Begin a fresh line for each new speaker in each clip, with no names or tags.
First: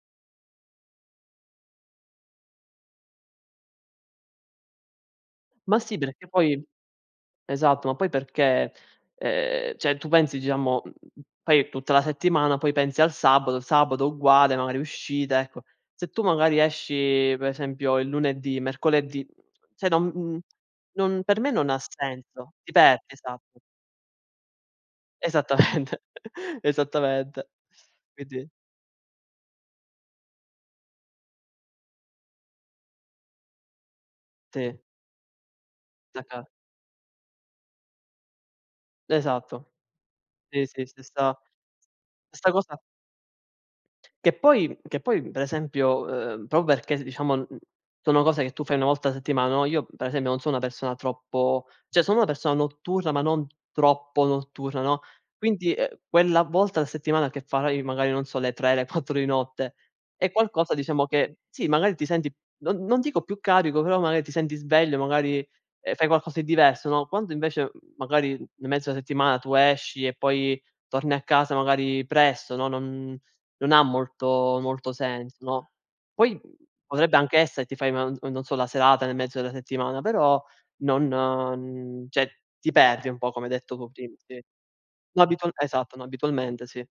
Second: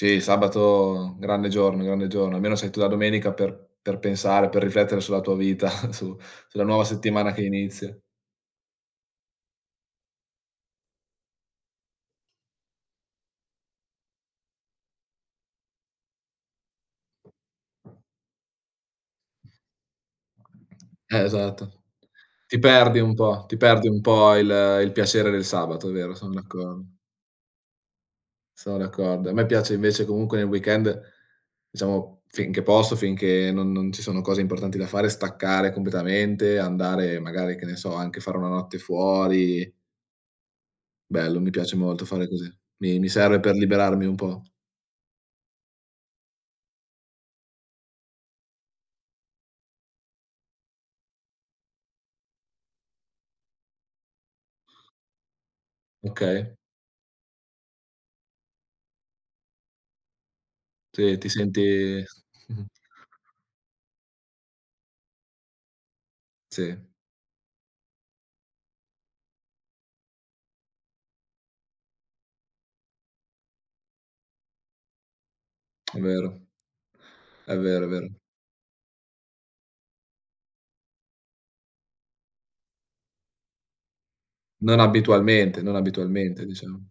Sì, il sabato grande giorno grande giorno. Almeno sei tu la domenica per per pensare, per riflettere sulla tua vita,
Ma sì,
su
perché poi
sulla nuova settimana che
esatto, ma
inizia.
poi perché, ehm, cioè, tu pensi diciamo, poi tutta la settimana, poi pensi al sabato, il sabato uguale, magari uscite, ecco. Se tu magari esci per esempio il lunedì, mercoledì, cioè, non
Eh
non per me non ha
esatto.
senso.
Ti
Ti
perdi
perdi,
un po', ti
esatto.
perdi un po' il il piacere del sabato, è
Esattamente,
vero, sono d'accor
esattamente. Quindi
Sono d'accordo. A me piace invece comunque nel weekend, diciamo, finché posso, finché non non ci sono cose importanti
Sì.
da fare, staccare
[unintelligible]
completamente, andare magari che ne so, anche fare 1 notte
Esatto.
fuori
Sì, sì, stessa
Bello, mi piace molto fare così.
stessa cosa
Mi mi serve per liberarmi un
Che
po'.
poi che poi per esempio, ehm, proprio perché diciamo sono cose che tu fai 1 volta a settimana, no io per esempio non sono una persona troppo cioè, sono una persona notturna, ma non troppo notturna, no, quindi, ehm, quella
Okay.
volta alla settimana che farai magari non sono le 3, le 4 di notte, è qualcosa diciamo
Sì, ti
che sì, magari
senti
ti senti, non non dico più carico, però magari ti senti sveglio, magari, ehm, fai qualcosa di
Sì.
diverso, no. Quando invece magari in mezzo alla settimana tu esci e poi torni a casa magari presto, no, non non ha molto molto senso, no.
Vero.
Poi potrebbe anche
È
essere ti
vero, è
fai no
vero.
non so la serata nel mezzo della settimana, però non cioè, ti perdi un po' come hai detto cu prim sì.
Non
No abitual
abitualmente non
esatto, no
abitualmente
abitualmente, sì.
diciamo.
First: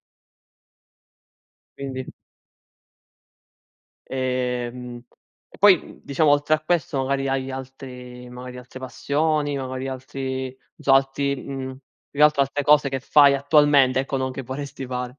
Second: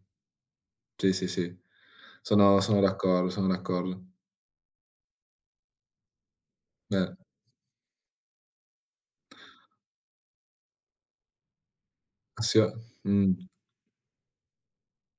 Sì, sì, sì,
Quindi.
sono sono d'accordo sono d'accordo.
Ehm poi diciamo oltre a questo
Mer
magari hai altri magari altre passioni, magari altri non so, altri, mhmm più che altro
Ah sì,
altre
eh?
cose che fai
Mhmm.
attualmente, ecco non che vorresti fare.